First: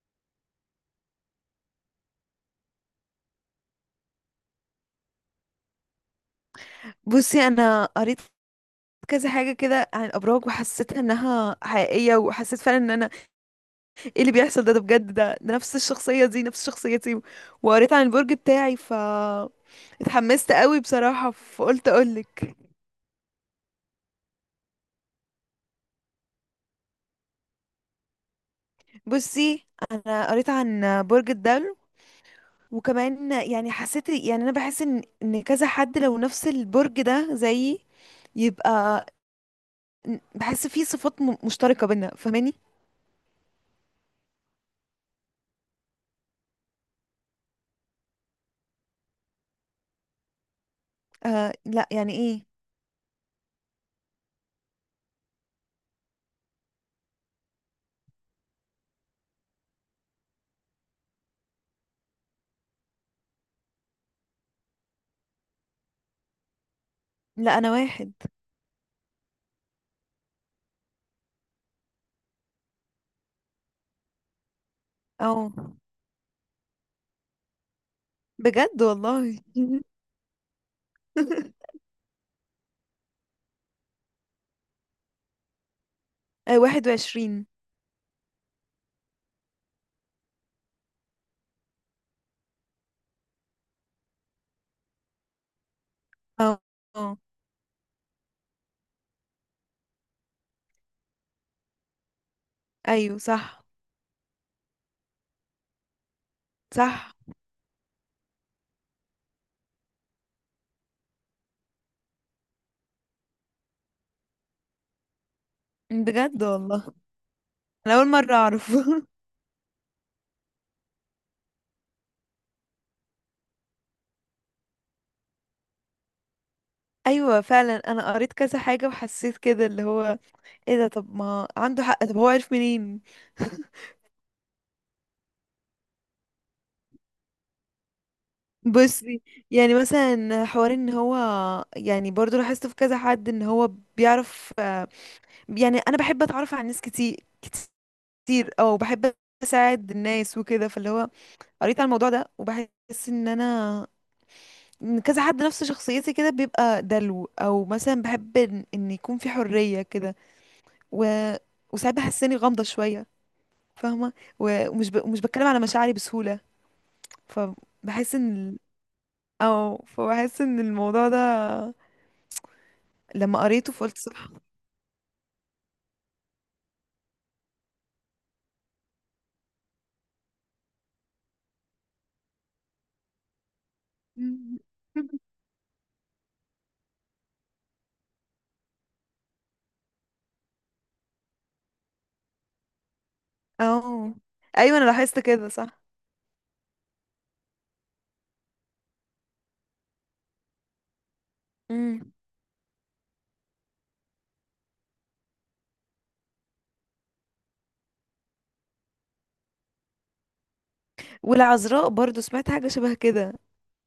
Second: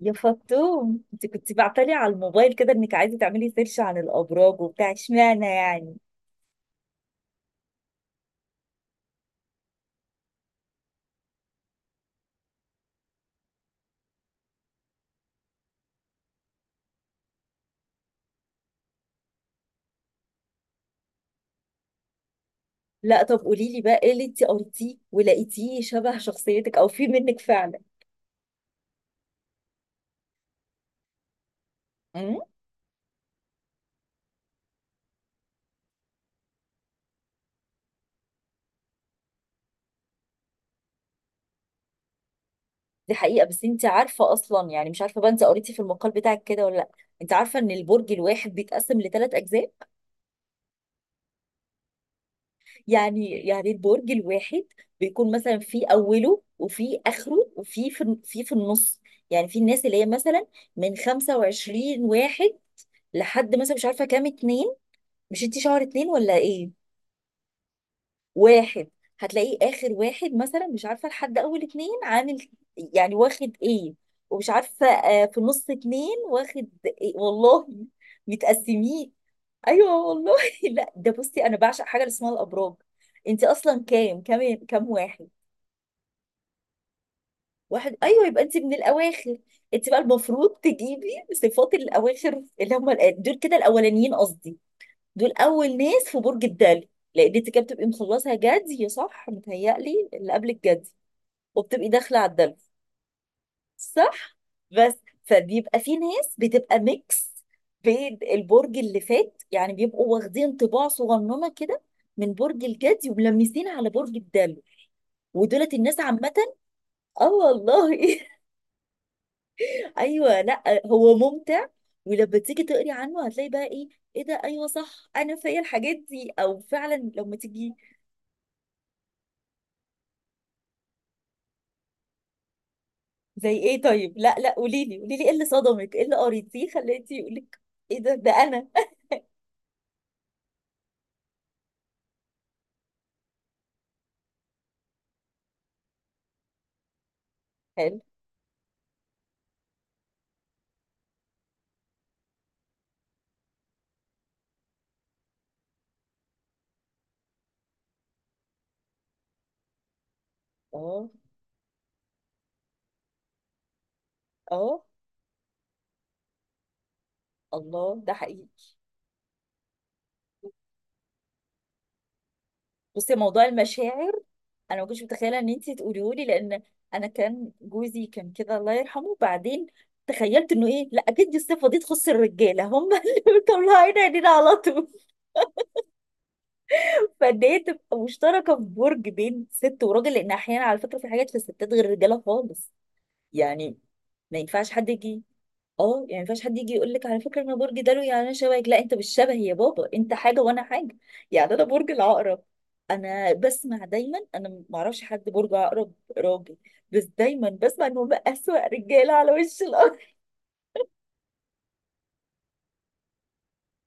يا فطوم، انت كنت بعتلي على الموبايل كده انك عايزه تعملي سيرش عن الابراج وبتاع، اشمعنى يعني؟ بصي، انا قريت كذا حاجه كده عن الابراج وحسيت انها حقيقيه وحسيت فعلا ان انا ايه اللي بيحصل؟ ده بجد. ده نفس الشخصيه دي نفس شخصيتي. وقريت عن البرج بتاعي ف اتحمست قوي بصراحه فقلت اقولك. لا طب قولي لي بقى ايه اللي انت قريتيه ولقيتيه شبه شخصيتك او في منك فعلا؟ بصي انا قريت عن برج الدلو. امم وكمان يعني حسيت يعني انا بحس ان كذا حد لو نفس البرج ده زيي يبقى بحس فيه صفات مشتركه بينا، فاهماني؟ دي حقيقه، بس انت عارفه اصلا؟ يعني مش عارفه بقى انت قريتي في المقال بتاعك كده ولا لا. انت عارفه ان البرج الواحد بيتقسم لثلاث اجزاء؟ آه، لا يعني ايه. يعني البرج الواحد بيكون مثلا في اوله وفي اخره وفي في النص. يعني في الناس اللي هي مثلا من 25 واحد لحد مثلا مش عارفه كام، اتنين. مش انت شهر اتنين ولا ايه؟ لا انا واحد. واحد، هتلاقيه اخر واحد مثلا مش عارفه لحد اول اتنين، عامل يعني واخد ايه، ومش عارفه في اه نص اتنين واخد إيه والله. بجد متقسمين. والله. ايوه والله. لا ده بصي، انا بعشق حاجه اللي اسمها الابراج. انت اصلا كام واحد؟ آه، واحد وعشرين. واحد، ايوه، يبقى انت من الاواخر. انت بقى المفروض تجيبي صفات الاواخر اللي هم دول كده. الاولانيين قصدي. دول اول ناس في برج اه، الدلي، آه، لان انت كده بتبقي مخلصه جدي، صح؟ متهيألي اللي قبل الجدي، وبتبقي داخله على الدلي. ايوه صح. صح؟ بس فبيبقى في ناس بتبقى صح ميكس بين البرج اللي فات، يعني بيبقوا واخدين طباع صغننه كده من برج الجدي وملمسين على برج الدلي. ودولت الناس عامه. بجد والله. اه انا اول والله. مرة اعرف. ايوه، لا هو ممتع، ولما تيجي تقري عنه هتلاقي بقى ايه؟ ايه ده، ايوه صح، انا فيا الحاجات دي، او فعلا لما ايوه تيجي. فعلا انا قريت كذا حاجة وحسيت كده اللي هو ايه ده. طب ما عنده حق، طب هو عارف منين؟ زي ايه طيب؟ لا لا، قولي لي، قولي لي، ايه اللي صدمك، ايه اللي قريتيه خليتي يقولك ايه ده، ده انا. بصي، يعني مثلا حوار ان هو، يعني برضو لاحظت في كذا حد ان هو بيعرف آه،. يعني انا بحب اتعرف على ناس كتير حلو. كتير، او بحب اساعد الناس وكده فاللي هو قريت على الموضوع ده وبحس ان انا إن كذا حد نفس شخصيتي كده بيبقى دلو، او مثلا بحب ان إن يكون في حرية كده. و... اه. وساعات بحس اني غامضة شوية، فاهمة. اه. ومش ومش بتكلم على مشاعري بسهولة. الله، ده فبحس حقيقي. ان او فبحس ان الموضوع ده بصي، لما موضوع قريته فقلت المشاعر صح. انا ما كنتش متخيله ان انت تقوليه لي، لان انا كان جوزي كان كده، الله يرحمه، بعدين تخيلت انه ايه، لا اكيد دي الصفه دي تخص الرجاله هم اللي مطلعين عينينا على مم. طول. فان هي تبقى مشتركه في برج بين ست وراجل، لان احيانا على فكره في حاجات في الستات غير الرجاله خالص. يعني او ما ينفعش ايوه انا حد لاحظت يجي. كده صح. اه يعني ما ينفعش حد يجي يقول لك على فكره انا برج دلو، يعني انا شبهك. لا، انت مش شبه يا بابا، انت حاجه وانا حاجه. يعني انا برج مم. العقرب، انا بسمع دايما، انا ما اعرفش حد برج عقرب راجل، بس دايما بسمع ان هم اسوأ رجاله على وش الارض. والعذراء برضو سمعت حاجة شبه كده.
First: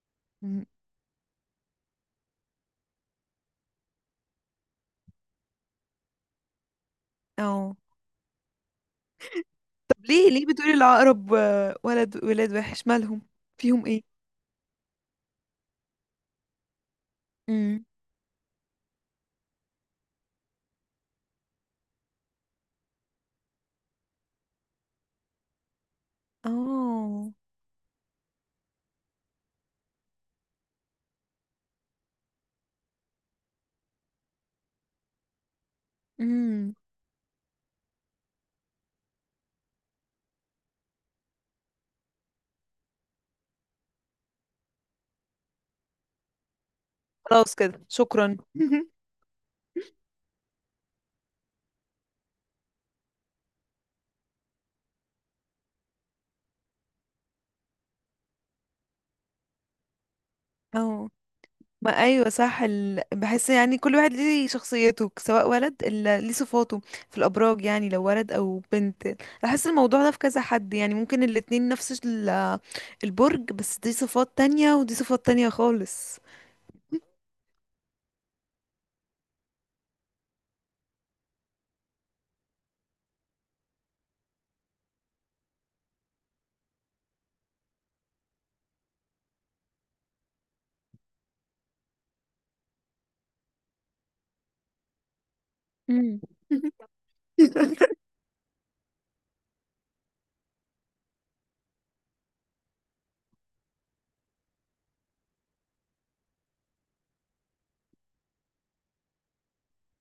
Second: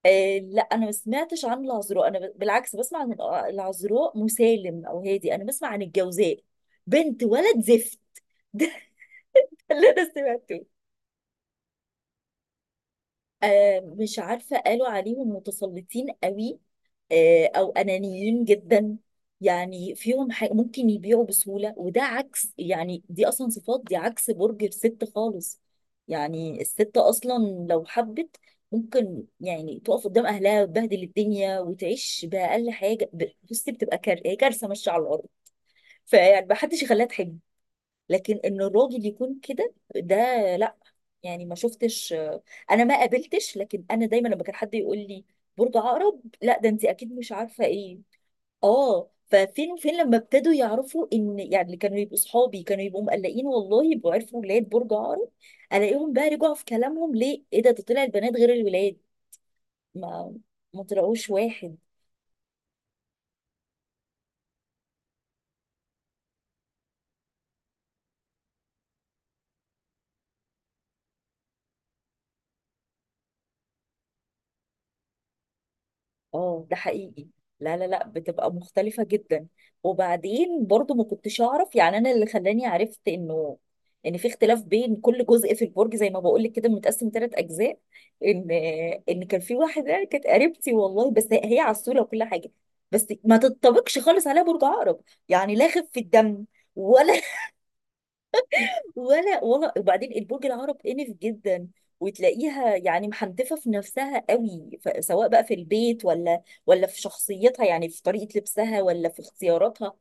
آه لا، مم. انا ما سمعتش عن العذراء، انا بالعكس بسمع عن العذراء مسالم او هادي، انا بسمع عن الجوزاء بنت ولد او زفت. ده اللي طب انا ليه سمعته. بتقولي العقرب؟ آه، ولد ولاد وحش مالهم؟ آه فيهم ايه؟ مش عارفه، قالوا عليهم متسلطين قوي، او امم. انانيين جدا. يعني فيهم حاجة ممكن يبيعوا بسهولة، وده عكس، يعني دي اصلا صفات دي عكس برج الست خالص. يعني الست اه. اصلا لو حبت ممكن يعني تقف قدام اهلها وتبهدل الدنيا وتعيش باقل حاجه. بصي بتبقى هي كارثه ماشيه على الارض. فيعني ما امم. حدش يخليها تحب. لكن ان الراجل يكون كده، ده لا. يعني ما شفتش. انا ما قابلتش، لكن انا دايما لما كان حد يقول لي برج عقرب، لا ده انت اكيد مش خلاص عارفه كده، ايه. شكرا. اه ففين وفين لما ابتدوا يعرفوا ان يعني اللي كانوا يبقوا صحابي كانوا يبقوا مقلقين، والله يبقوا عرفوا ولاد برج عقرب. الاقيهم بقى رجعوا في كلامهم، ليه؟ ايه ده، ده طلع البنات غير الولاد، ما ما اه. طلعوش واحد. ما ايوه صح. بحس يعني كل واحد ليه شخصيته، سواء ولد ليه صفاته في الابراج، يعني لو ولد او بنت. بحس الموضوع ده في كذا حد يعني ممكن الاتنين نفس البرج، بس دي صفات تانية ودي صفات تانية خالص. اه ده حقيقي. لا لا لا، بتبقى مختلفة جدا. وبعدين برضو ما كنتش اعرف، يعني انا اللي خلاني عرفت انه ان في اختلاف بين كل جزء في البرج، زي ما بقول لك كده متقسم ثلاث اجزاء، ان ان كان في واحدة كانت قريبتي والله، بس هي عسولة وكل حاجة، بس ما تتطابقش خالص عليها برج عقرب. يعني لا خفة امم. دم، ولا ولا ولا. وبعدين البرج العرب انف جدا، وتلاقيها يعني محنتفه في نفسها قوي، سواء بقى في البيت، ولا ولا في شخصيتها، يعني في طريقه لبسها، ولا في اختياراتها.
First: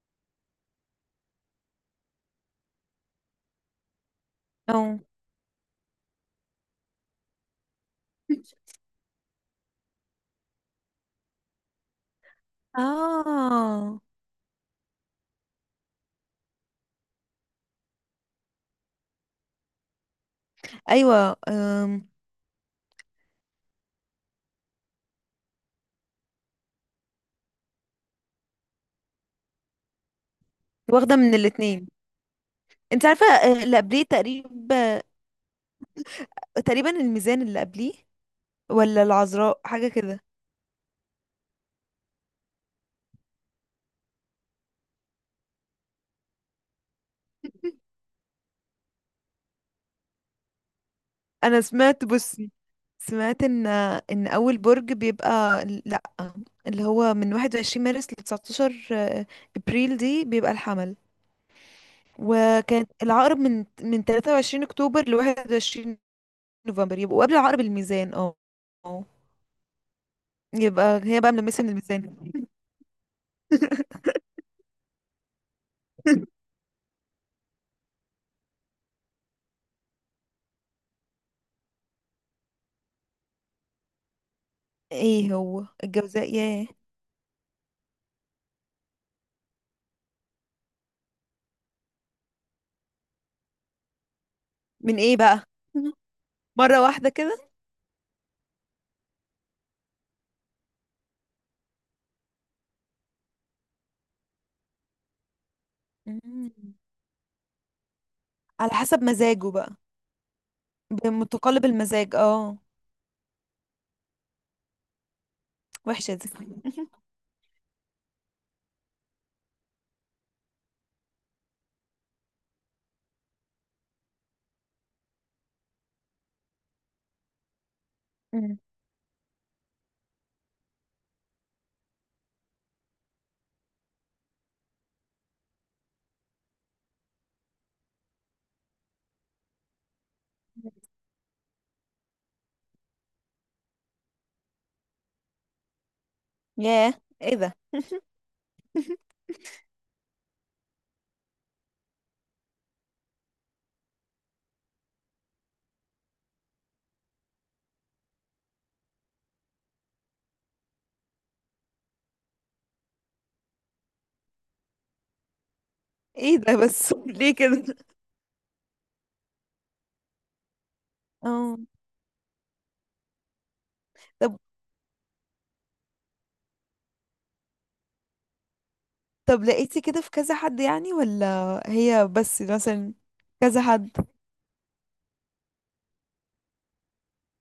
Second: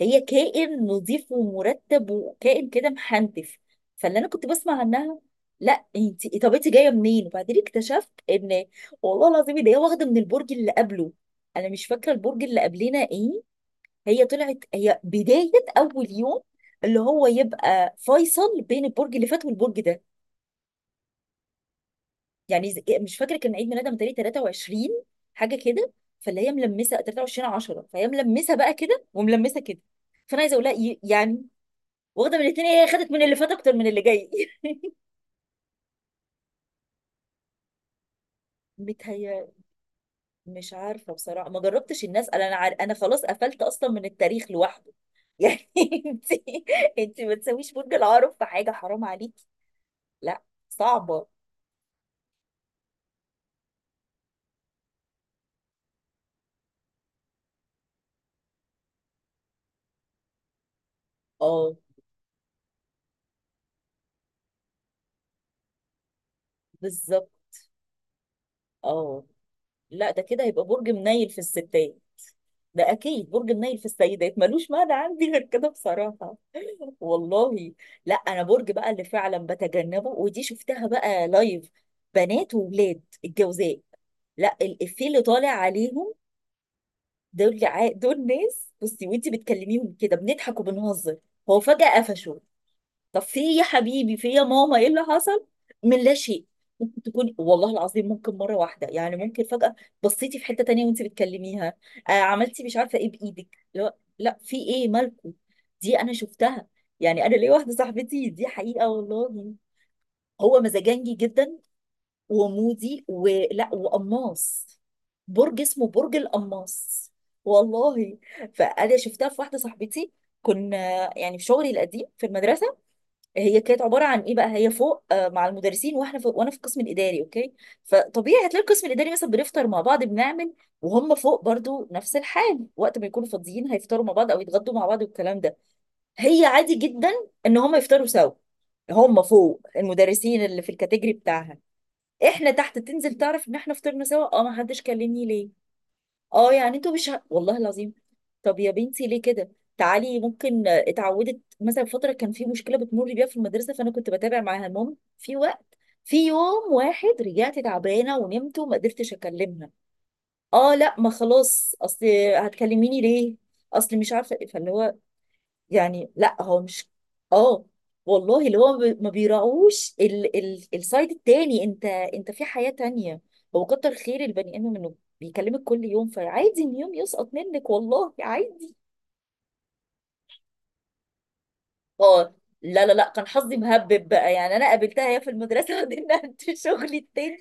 هي كائن نظيف ومرتب، وكائن كده محنتف. فاللي انا كنت بسمع او عنها، لا انت، طب انت جايه منين؟ وبعدين اكتشفت ان، والله العظيم، ان هي واخده من البرج اللي قبله. انا مش فاكره البرج اللي قبلنا ايه. اه هي طلعت هي بداية أول يوم اللي هو يبقى فيصل بين البرج اللي فات والبرج ده. ايوه يعني مش فاكرة كان عيد ميلادها متهيألي 23 حاجة كده. فاللي هي ملمسة 23 10، فهي ملمسة بقى كده وملمسة كده. فأنا عايزة أقول لها، واخده من يعني الاتنين. واخدة من الاتنين، هي انت خدت من عارفه اللي فات آه، أكتر اللي من اللي قبليه جاي. تقريبا. تقريبا الميزان اللي قبليه، ولا متهيألي. العذراء حاجة كده. مش عارفة بصراحة، ما جربتش الناس. أنا أنا أنا خلاص قفلت أصلا من التاريخ لوحده. يعني أنت، أنت ما تسويش برج العقرب في حاجة، حرام عليكي. لا، صعبة. انا سمعت، بصي، سمعت ان اول برج بيبقى لا اللي هو من 21 مارس ل 19 ابريل دي بيبقى الحمل. اه وكان العقرب من 23 اكتوبر ل 21 نوفمبر، يبقوا قبل بالظبط. عقرب الميزان اه. اه. لا ده كده هيبقى برج يبقى هي منيل بقى في ملمسة من الستات. الميزان. ده اكيد برج منيل في السيدات، ملوش معنى عندي غير كده بصراحه. والله. لا انا برج بقى اللي فعلا بتجنبه، ودي شفتها بقى لايف، بنات وولاد الجوزاء. لا الافيه اللي ايه طالع هو عليهم. الجوزاء ياه؟ دول دول ناس بصي، وانت بتكلميهم كده بنضحك وبنهزر، هو فجأة قفشوا. طب في ايه يا حبيبي، في ايه يا ماما، ايه من اللي ايه بقى؟ حصل، من لا شيء؟ مرة ممكن واحدة تكون، كده. والله العظيم ممكن مره واحده، يعني ممكن فجاه بصيتي في حته تانية وانت بتكلميها، آه عملتي مش عارفه ايه بايدك، لا لا في ايه مالكم؟ دي انا شفتها. مم. يعني انا ليا واحده صاحبتي، دي على حقيقه حسب مزاجه والله. بقى. هو مزاجنجي جدا، بمتقلب المزاج اه. ومودي، ولا وقماص، برج اسمه وحشة برج دي. القماص والله. فانا شفتها في واحده صاحبتي، كنا يعني في شغلي القديم في المدرسه. هي كانت عباره عن ايه بقى، هي فوق مع المدرسين، واحنا في، وانا في القسم الاداري، اوكي. فطبيعي مم. هتلاقي القسم الاداري مثلا بنفطر مع بعض، بنعمل، وهم فوق برضو نفس الحال، وقت ما يكونوا فاضيين هيفطروا مع بعض او يتغدوا مع بعض والكلام ده. هي عادي جدا ان هم يفطروا سوا، هم فوق المدرسين اللي في الكاتيجري بتاعها، احنا تحت. تنزل تعرف ان احنا فطرنا سوا، اه ما حدش كلمني ليه؟ اه، يعني انتوا ياه مش ايه ده؟ والله العظيم. طب يا بنتي ليه كده؟ تعالي ممكن، اتعودت مثلا فتره كان في مشكله بتمر بيها في المدرسه، فانا كنت بتابع معاها. المهم في وقت، في يوم واحد رجعت تعبانه ونمت وما قدرتش اكلمها. اه لا، ما خلاص، اصل هتكلميني ليه، اصل مش عارفه إيه. فاللي هو يعني ايه لا ده هو مش، بس؟ ليه اه كده؟ والله اللي هو ما بيراعوش السايد اه. التاني، انت انت في حياة تانية. هو كتر خير طب البني ادم انه بيكلمك كل يوم، فعادي ان يوم يسقط منك والله، عادي. طب لقيتي كده في كذا حد يعني، ولا هي اه بس لا لا مثلا؟ لا، كان حظي كذا حد مهبب بقى، يعني انا قابلتها هي في المدرسه عندنا في شغلي التاني.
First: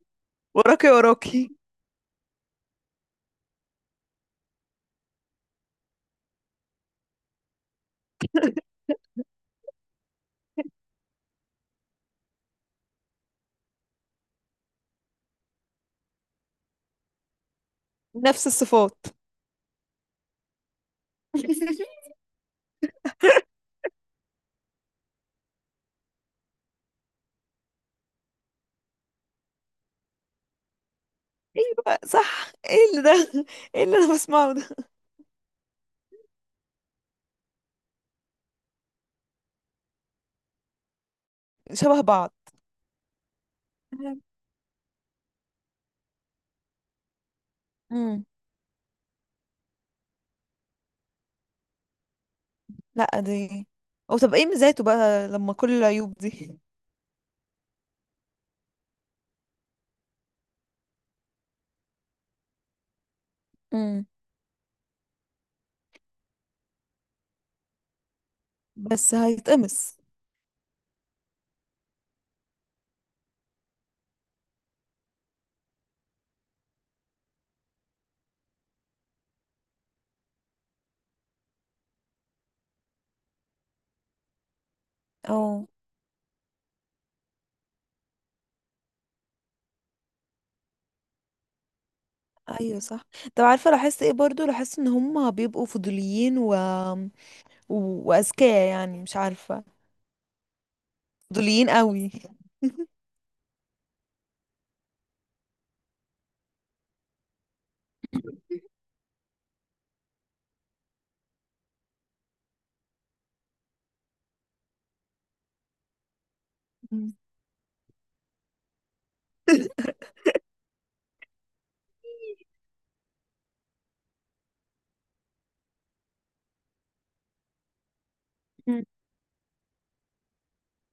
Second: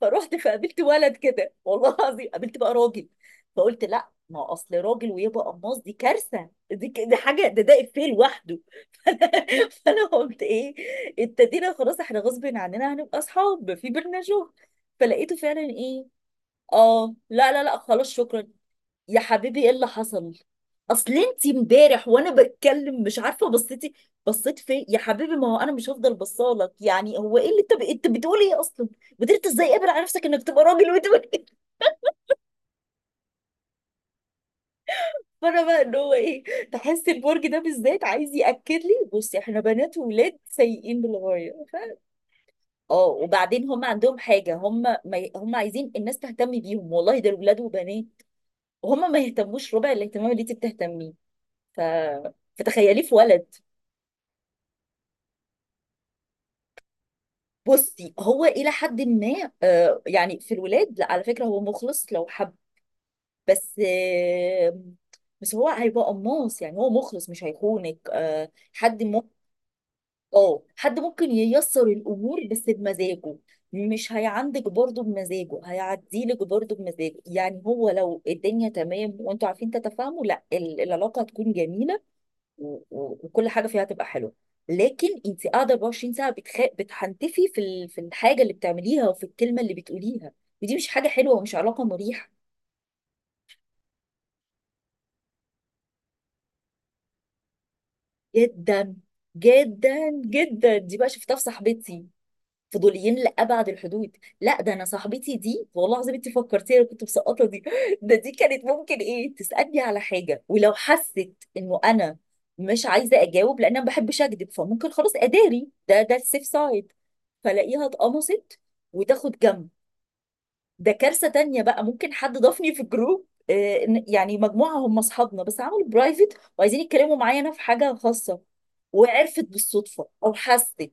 فروحت فقابلت وراكي ولد كده، وراكي، والله العظيم قابلت بقى راجل، فقلت لا، ما هو اصل راجل ويبقى قماص، دي كارثه، دي دي حاجه، ده ده افيه لوحده. فانا قلت ايه، ابتدينا خلاص احنا غصب عننا هنبقى اصحاب، في بينا شغل. فلقيته فعلا ايه، اه لا لا لا، خلاص شكرا. نفس الصفات. يا حبيبي ايه اللي حصل؟ اصل انت امبارح وانا بتكلم مش عارفه بصيتي، بصيت فين يا حبيبي، ما هو انا مش هفضل بصالك يعني. هو ايه اللي انت انت بتقول ايه اصلا؟ قدرت ازاي قابل على نفسك انك تبقى راجل وتقول إيه؟ ايه بقى صح، ايه اللي ده؟ ايه اللي انا بسمعه ده؟ فانا بقى ان هو ايه، تحس البرج ده بالذات عايز ياكد لي بصي احنا بنات وولاد سيئين للغايه. شبه بعض. اه. وبعدين هم عندهم حاجة، هم ما ي- هم عايزين الناس تهتم بيهم والله، ده ولاد وبنات، امم. وهم ما يهتموش ربع الاهتمام اللي انت بتهتميه. ف... فتخيليه في لا ولد. دي. او طب ايه ميزاته بقى لما كل العيوب دي؟ بصي هو إلى حد ما آه يعني في الولاد، لا على فكرة هو مخلص لو حب. بس امم. آه، بس هو هيبقى قماص، يعني هو مخلص مش هيخونك، آه حد بس ممكن، هيتقمص. اه حد ممكن ييسر الامور بس بمزاجه. مش هيعندك برضه بمزاجه، هيعديلك برضه بمزاجه، يعني هو لو الدنيا تمام وانتوا عارفين تتفاهموا، لا العلاقه هتكون جميله، وكل حاجه فيها هتبقى حلوه. لكن انت اه قاعده 24 ساعه بتحنتفي في في الحاجه اللي بتعمليها وفي الكلمه اللي بتقوليها، ودي مش حاجه حلوه، ومش علاقه مريحه. ايوه صح. طب عارفه لاحظت ايه برضو؟ لاحظت ان هم بيبقوا فضوليين و وأذكياء جدا يعني، مش عارفة. جدا جدا، دي بقى شفتها في فضوليين صاحبتي، قوي. فضوليين لأبعد الحدود. لا ده أنا صاحبتي دي والله العظيم، أنت فكرتيها، أنا كنت مسقطة دي. ده دي كانت ممكن إيه، تسألني على حاجة ولو حست إنه أنا مش عايزة أجاوب، لأن أنا ما بحبش أكذب، فممكن خلاص أداري، ده ده السيف سايد. مم. فلاقيها اتقمصت وتاخد جنب. ده كارثة تانية بقى، ممكن حد ضافني في جروب، يعني مجموعة هم أصحابنا بس عملوا برايفت، وعايزين يتكلموا معايا أنا في حاجة خاصة، مم. وعرفت بالصدفة أو حست.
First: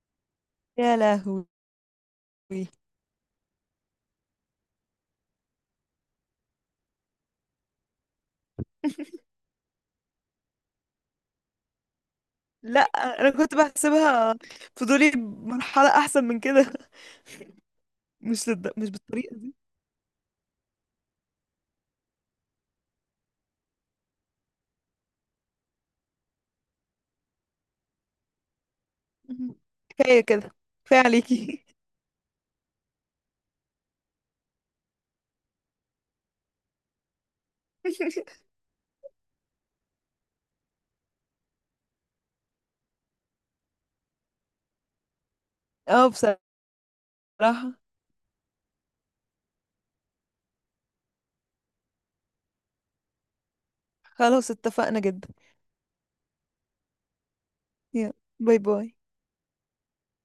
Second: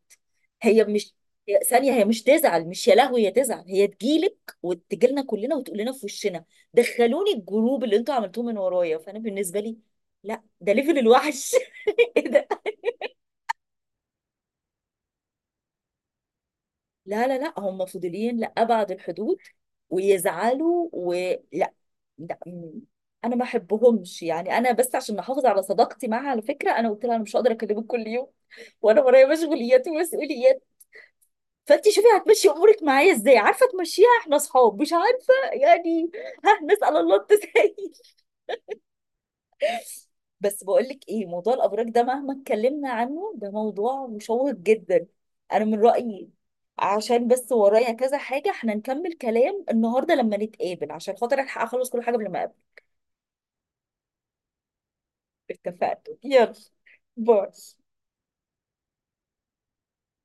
هي يا مش، لهوي. ثانية، هي مش تزعل، مش يا لهوي، هي تزعل، هي تجيلك وتجيلنا كلنا وتقول لنا في وشنا: دخلوني الجروب اللي انتوا عملتوه من ورايا. فأنا بالنسبة لي، لا ده ليفل الوحش. لا انا كنت بحسبها فضولي مرحلة احسن من كده. لا لا لا، هم فضوليين مش مش لأبعد بالطريقة الحدود، دي. ويزعلوا ولا لا. م- انا ما بحبهمش يعني، انا بس عشان احافظ على صداقتي معاها، على فكره انا قلت لها انا مش هقدر اكلمك كل يوم، وانا ورايا مم. مشغوليات كفاية كده، ومسؤوليات. كفاية عليكي. فانت شوفي هتمشي امورك معايا ازاي، عارفه تمشيها احنا اصحاب، مش عارفه يعني. ها نسال الله التسهيل. بس بقولك ايه، موضوع الابراج ده مهما اتكلمنا عنه، ده موضوع مشوق جدا، انا من رايي. اه عشان بس بصراحة ورايا كذا حاجه، احنا نكمل كلام النهارده لما نتقابل عشان خاطر الحق اخلص كل حاجه قبل ما اقابل. خلاص اتفقنا جدا. اتفقنا، يلا، باي. يلا باي باي.